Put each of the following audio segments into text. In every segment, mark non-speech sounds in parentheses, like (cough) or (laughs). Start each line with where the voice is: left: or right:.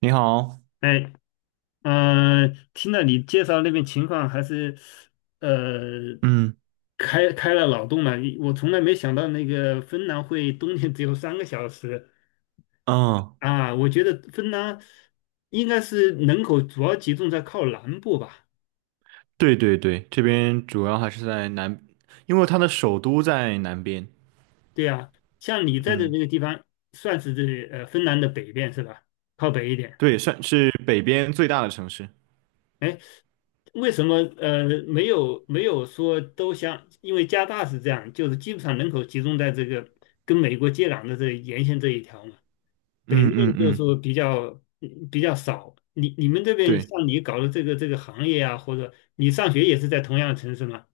right: 你好。
left: 哎，听了你介绍那边情况，还是呃
right: 嗯
left: 开了脑洞了。我从来没想到那个芬兰会冬天只有3个小时
right: 嗯，
left: 啊！我觉得芬兰应该是人口主要集中在靠南部吧？
right: 对对对，这边主要还是在南，因为它的首都在南边。
left: 对呀，像你在的
right: 嗯，
left: 那个地方，算是芬兰的北边是吧？靠北一点。
right: 对，算是北边最大的城市。
left: 哎，为什么没有说都像？因为加拿大是这样，就是基本上人口集中在这个跟美国接壤的这沿线这一条嘛，北
right: 嗯
left: 面
right: 嗯
left: 就是
right: 嗯，
left: 说比较少。你们这边
right: 对
left: 像你搞的这个行业啊，或者你上学也是在同样的城市吗？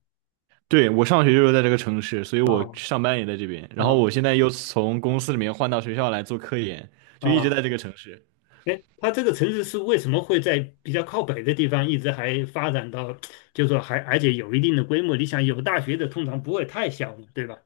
right: 对，我上学就是在这个城市，所以我
left: 啊，
right: 上班也在这边，然后
left: 啊，
right: 我现在又从公司里面换到学校来做科研，就一直
left: 啊！
right: 在这个城市。
left: 哎，它这个城市是为什么会在比较靠北的地方一直还发展到，就是说还而且有一定的规模？你想有大学的通常不会太小嘛，对吧？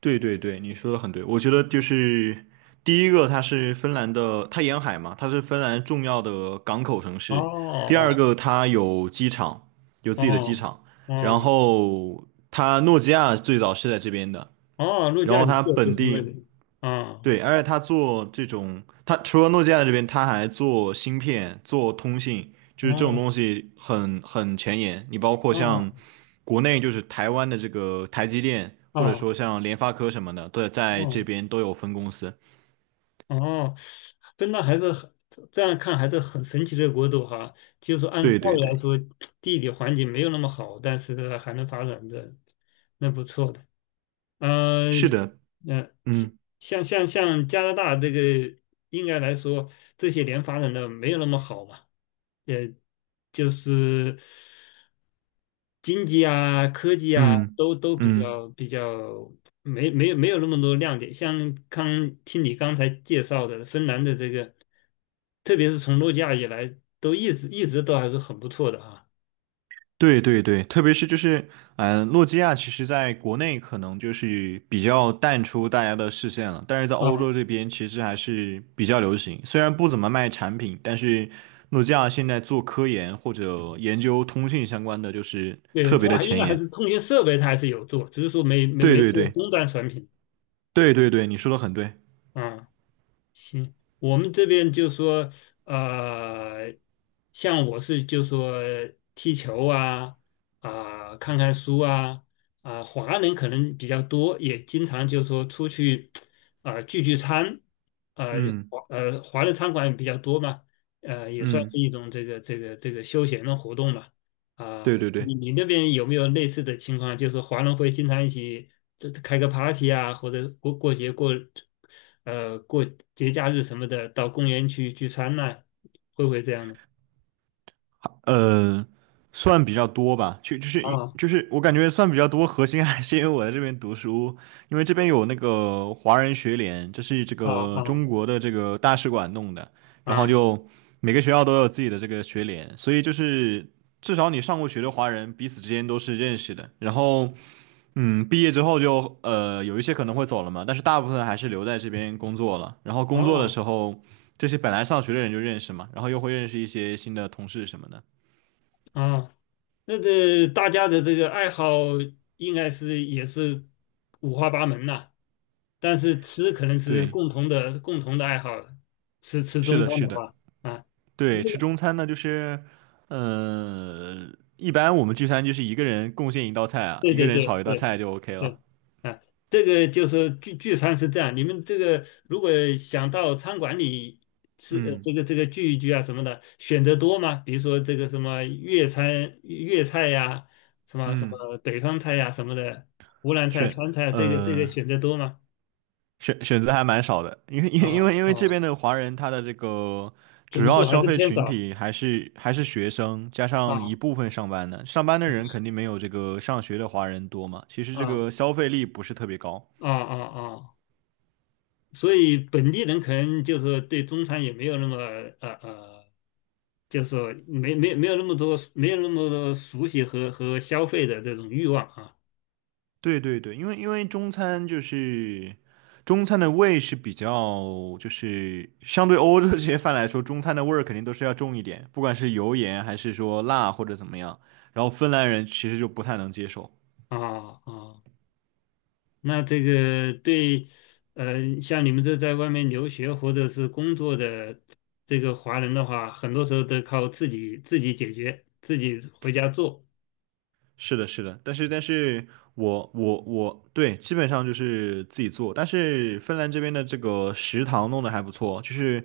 right: 对对对，你说的很对。我觉得就是第一个，它是芬兰的，它沿海嘛，它是芬兰重要的港口城
left: 哦，
right: 市。第二
left: 哦，
right: 个，它有机场，有自己的机
left: 哦，
right: 场。然
left: 哦，
right: 后它诺基亚最早是在这边的，
left: 哦，陆
right: 然
left: 家
right: 后
left: 与
right: 它
left: 秀就
right: 本
left: 是那
right: 地。
left: 里，啊，
right: 对，而且他做这种，他除了诺基亚这边，他还做芯片、做通信，就是这种
left: 哦，
right: 东西很前沿。你包括
left: 哦，
right: 像国内就是台湾的这个台积电，或者
left: 哦，
right: 说像联发科什么的，都在这
left: 哦，
right: 边都有分公司。
left: 哦，真的还是很，这样看还是很神奇的国度哈。就是说按
right: 对
left: 道
right: 对
left: 理来
right: 对，
left: 说，地理环境没有那么好，但是呢还能发展的，那不错的。嗯、
right: 是的，
left: 呃，
right: 嗯
left: 像加拿大这个，应该来说这些年发展的没有那么好嘛，也就是。经济啊、科技啊，
right: 嗯
left: 都比
right: 嗯。
left: 较比较没有那么多亮点。像刚听你刚才介绍的芬兰的这个，特别是从诺基亚以来，都一直都还是很不错的啊。
right: 对对对，特别是就是，诺基亚其实在国内可能就是比较淡出大家的视线了，但是在
left: 啊，
right: 欧洲这边其实还是比较流行。虽然不怎么卖产品，但是诺基亚现在做科研或者研究通信相关的，就是
left: 对，
right: 特别
left: 它
right: 的
left: 还应
right: 前
left: 该还
right: 沿。
left: 是通信设备它还是有做，只是说没没
right: 对
left: 没
right: 对
left: 做
right: 对
left: 终端产品
right: 对对对，你说的很对。
left: 啊。行，我们这边就说，呃，像我是就说踢球啊，啊、看看书啊，啊，华人可能比较多，也经常就说出去，啊、聚聚餐，呃，
right: 嗯
left: 华人餐馆比较多嘛，呃，也算是
right: 嗯，
left: 一种这个休闲的活动嘛。
right: 对
left: 啊，
right: 对对。
left: 你那边有没有类似的情况？就是华人会经常一起开个 party 啊，或者过节假日什么的，到公园去聚餐呐，会不会这样呢？
right: 呃，算比较多吧，就是
left: 啊，
right: 就是我感觉算比较多，核心还是因为我在这边读书，因为这边有那个华人学联，这是这
left: 啊，
right: 个
left: 啊，
right: 中国的这个大使馆弄的，然后
left: 啊，
right: 就每个学校都有自己的这个学联，所以就是至少你上过学的华人彼此之间都是认识的，然后嗯，毕业之后就有一些可能会走了嘛，但是大部分还是留在这边工作了，然后工作的时
left: 哦，
right: 候这些本来上学的人就认识嘛，然后又会认识一些新的同事什么的。
left: 啊，那个大家的这个爱好应该是也是五花八门呐，但是吃可能是
right: 对，
left: 共同的爱好，吃吃
right: 是
left: 中
right: 的，
left: 餐
right: 是
left: 的
right: 的，
left: 话。啊，
right: 对，吃
left: (laughs)
right: 中餐呢，就是，呃，一般我们聚餐就是一个人贡献一道菜啊，
left: 对，
right: 一个
left: 对，
right: 人炒
left: 对，
right: 一道
left: 对，
right: 菜就 OK
left: 对，
right: 了。
left: 啊，这个就是聚聚餐是这样，你们这个如果想到餐馆里吃，
right: 嗯
left: 这个聚一聚啊什么的，选择多吗？比如说这个什么粤餐、粤菜呀、什么什
right: 嗯，
left: 么北方菜呀、什么的，湖南菜、
right: 选
left: 川菜啊，这个
right: 呃
left: 选择多吗？
right: 选择还蛮少的，因为因
left: 啊，
right: 为因为因
left: 啊，
right: 为这边的华人他的这个主
left: 总
right: 要
left: 数还
right: 消
left: 是
right: 费
left: 偏
right: 群
left: 少。
right: 体还是学生，加上一
left: 啊
right: 部分上班的，上班的人
left: 啊，
right: 肯定没有这个上学的华人多嘛，其实这
left: 啊，
right: 个消费力不是特别高。
left: 啊，啊，啊！所以本地人可能就是对中餐也没有那么，呃呃就是说没有那么多熟悉和消费的这种欲望啊。
right: 对对对，因为中餐就是中餐的味是比较，就是相对欧洲这些饭来说，中餐的味儿肯定都是要重一点，不管是油盐还是说辣或者怎么样。然后芬兰人其实就不太能接受。
left: 啊，啊，那这个对，像你们这在外面留学或者是工作的这个华人的话，很多时候都靠自己解决，自己回家做
right: 是的，是的，但是我对，基本上就是自己做，但是芬兰这边的这个食堂弄得还不错，就是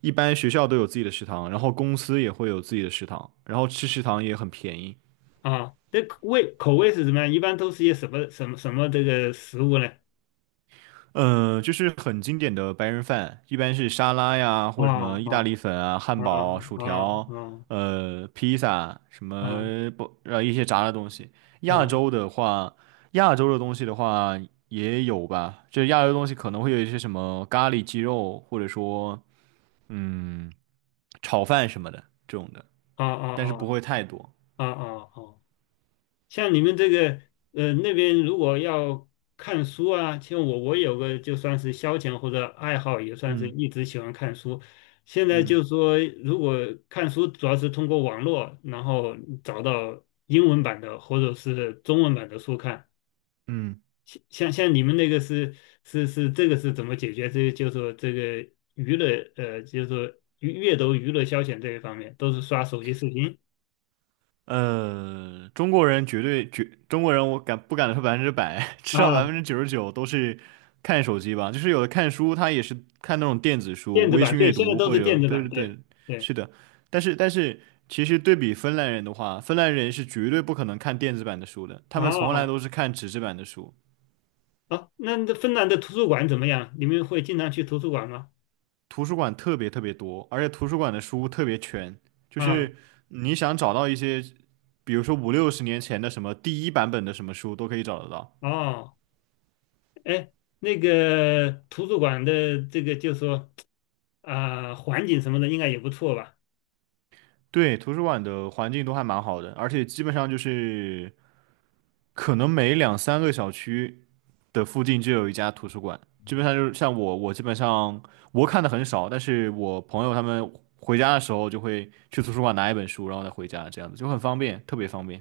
right: 一般学校都有自己的食堂，然后公司也会有自己的食堂，然后吃食堂也很便宜。
left: 啊。这口味是什么样？一般都是些什么这个食物呢？
right: 嗯，就是很经典的白人饭，一般是沙拉呀，
left: 啊
right: 或者什
left: 啊，
right: 么意大利粉啊、汉
left: 啊，
right: 堡、薯
left: 啊，
right: 条，
left: 啊，
right: 披萨，什
left: 啊，
right: 么不，一些炸的东西。亚
left: 啊，
right: 洲的话，亚洲的东西的话也有吧，这亚洲的东西可能会有一些什么咖喱鸡肉，或者说嗯，炒饭什么的这种的，
left: 啊，
right: 但是不
left: 啊，
right: 会太多。
left: 啊，啊，啊，啊！像你们这个那边如果要看书啊，像我有个就算是消遣或者爱好，也算是
right: 嗯
left: 一直喜欢看书。现在就
right: 嗯
left: 说如果看书主要是通过网络，然后找到英文版的或者是中文版的书看。
right: 嗯。
left: 像你们那个是这个是怎么解决？这就是说这个娱乐，就是说阅读娱乐消遣这一方面，都是刷手机视频
right: 中国人绝对绝，中国人我敢不敢说百分之百，(laughs) 至少百分
left: 啊，
right: 之九十九都是看手机吧。就是有的看书，他也是看那种电子书、
left: 电子
right: 微
left: 版
right: 信
left: 对，
right: 阅
left: 现在
right: 读
left: 都
right: 或
left: 是电
right: 者，
left: 子
right: 对
left: 版
right: 对
left: 对。
right: 对，
left: 对，
right: 是的。但是但是，其实对比芬兰人的话，芬兰人是绝对不可能看电子版的书的，他们从来
left: 哦，
right: 都是看纸质版的书。
left: 哦，那芬兰的图书馆怎么样？你们会经常去图书馆吗？
right: 图书馆特别特别多，而且图书馆的书特别全，就
left: 啊，
right: 是你想找到一些，比如说五六十年前的什么第一版本的什么书都可以找得到。
left: 哦，哎，那个图书馆的这个就说啊、环境什么的应该也不错吧？
right: 对，图书馆的环境都还蛮好的，而且基本上就是可能每两三个小区的附近就有一家图书馆。基本上就是像我，我基本上我看的很少，但是我朋友他们回家的时候就会去图书馆拿一本书，然后再回家，这样子就很方便，特别方便。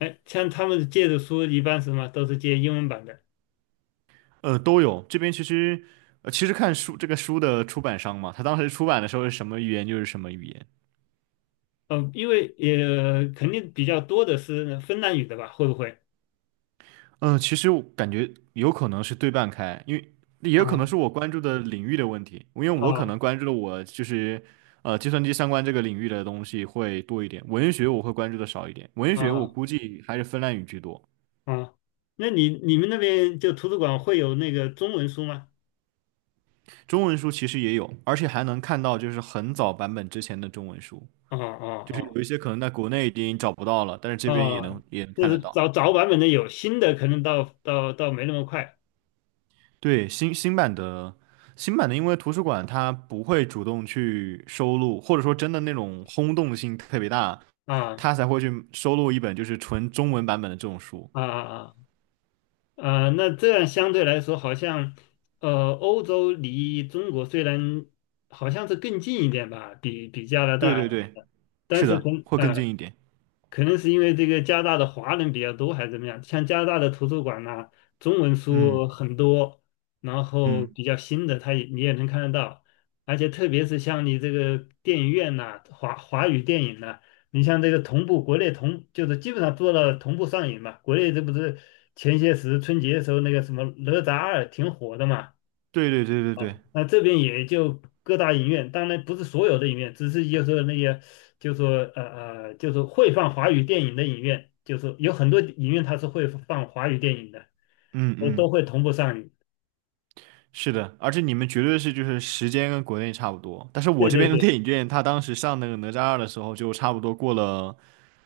left: 哎，像他们借的书一般什么都是借英文版的，
right: 都有。这边其实，其实看书这个书的出版商嘛，他当时出版的时候是什么语言就是什么语言。
left: 嗯、因为也肯定比较多的是芬兰语的吧？会不会？
right: 嗯，其实我感觉有可能是对半开，因为也有可能
left: 啊，
right: 是我关注的领域的问题，因为我可
left: 啊，
right: 能关注的我就是计算机相关这个领域的东西会多一点，文学我会关注的少一点，文
left: 啊，
right: 学我
left: 啊！
right: 估计还是芬兰语居多。
left: 哦，那你们那边就图书馆会有那个中文书吗？
right: 中文书其实也有，而且还能看到就是很早版本之前的中文书，
left: 哦，哦，
right: 就是
left: 哦。
right: 有一些可能在国内已经找不到了，但是这边也
left: 哦，
right: 能也能
left: 就
right: 看得
left: 是
right: 到。
left: 早早版本的有，新的可能到没那么快。
right: 对，新版的，因为图书馆它不会主动去收录，或者说真的那种轰动性特别大，
left: 啊，
right: 它才会去收录一本就是纯中文版本的这种书。
left: 啊，啊，啊！啊，那这样相对来说，好像欧洲离中国虽然好像是更近一点吧，比加拿
right: 对
left: 大，
right: 对对，
left: 但
right: 是
left: 是
right: 的，会更近一点。
left: 可能是因为这个加拿大的华人比较多，还是怎么样？像加拿大的图书馆呐、中文
right: 嗯
left: 书很多，然后
right: 嗯，
left: 比较新的，你也能看得到。而且特别是像你这个电影院呐、华语电影呐，你像这个同步国内，就是基本上做到同步上映嘛。国内这不是前些时春节的时候那个什么《哪吒二》挺火的嘛，
right: 对对对对
left: 啊，
right: 对，
left: 那这边也就各大影院，当然不是所有的影院，只是就是说那些，就是说呃就是说会放华语电影的影院，就是有很多影院它是会放华语电影的，
right: 嗯
left: 我都
right: 嗯。
left: 会同步上映。
right: 是的，而且你们绝对是就是时间跟国内差不多，但是我
left: 对，
right: 这
left: 对，
right: 边的
left: 对，
right: 电影院，他当时上那个哪吒二的时候，就差不多过了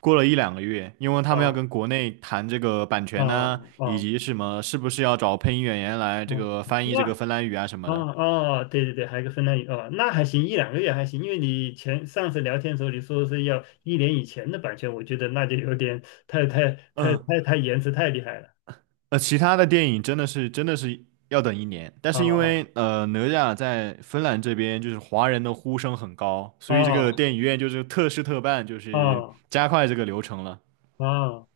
right: 过了一两个月，因为他们要
left: 哦，
right: 跟国内谈这个版权呐、
left: 哦，
right: 以
left: 哦，
right: 及什么是不是要找配音演员来这
left: 哦，
right: 个翻译这
left: 那，
right: 个芬兰语啊什么
left: 哦，
right: 的。
left: 哦，对，对，对，还有个芬兰语哦，那还行，一两个月还行，因为你前上次聊天的时候你说是要一年以前的版权，我觉得那就有点太太太
right: 嗯，
left: 太太延迟太厉害了。
right: 其他的电影真的是要等一年，但
left: 哦，
right: 是因为
left: 哦，
right: 哪吒在芬兰这边就是华人的呼声很高，所以这个
left: 哦，
right: 电影院就是特事特办，就是
left: 哦。
right: 加快这个流程了。
left: 哦，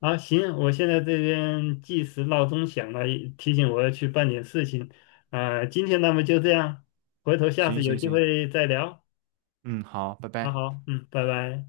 left: 啊，行，我现在这边计时闹钟响了，提醒我要去办点事情。啊，今天那么就这样，回头下
right: 行
left: 次有
right: 行
left: 机
right: 行。
left: 会再聊。
right: 嗯，好，拜
left: 好，
right: 拜。
left: 好，嗯，拜拜。